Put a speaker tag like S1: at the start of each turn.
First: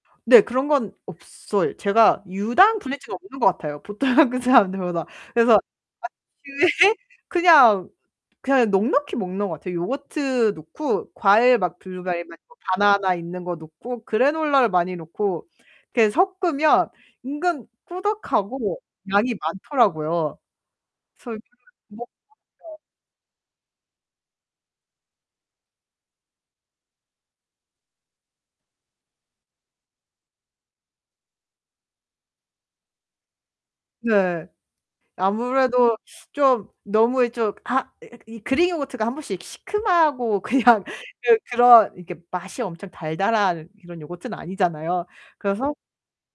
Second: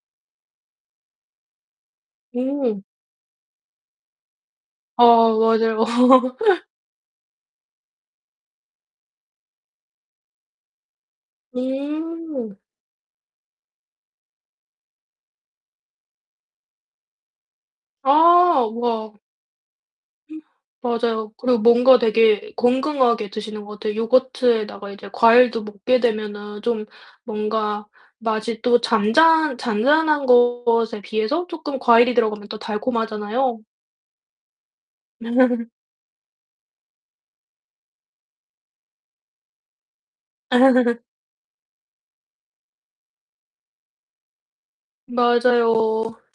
S1: 네 그런 건 없어요. 제가 유당
S2: 오.
S1: 불내증은 없는 것 같아요, 보통 한국 사람들보다.
S2: 어
S1: 그래서
S2: 맞아요.
S1: [unintelligible] 그냥 그냥 넉넉히 먹는 것 같아요. 요거트 넣고 과일 막 블루베리나
S2: 음.
S1: 뭐 바나나 있는 거 넣고 그래놀라를 많이 넣고 이렇게 섞으면 은근
S2: 아
S1: 꾸덕하고
S2: 우와.
S1: 양이 많더라고요.
S2: 맞아요.
S1: 그래서
S2: 그리고 뭔가
S1: 뭐
S2: 되게
S1: [unintelligible]
S2: 건강하게 드시는 것 같아요. 요거트에다가 이제 과일도 먹게 되면은 좀 뭔가 맛이 또 잔잔 잔잔한 것에 비해서 쪼끔 과일이 들어가면 또 달콤하잖아요.
S1: 네. 아무래도 좀 너무 예 좀 아 으 이 그릭 요거트가 1 번씩 시큼하고 그냥 그 그런 이렇게 맛이 엄청 달달한 그런 요거트는 아니잖아요. 그래서
S2: 맞아요.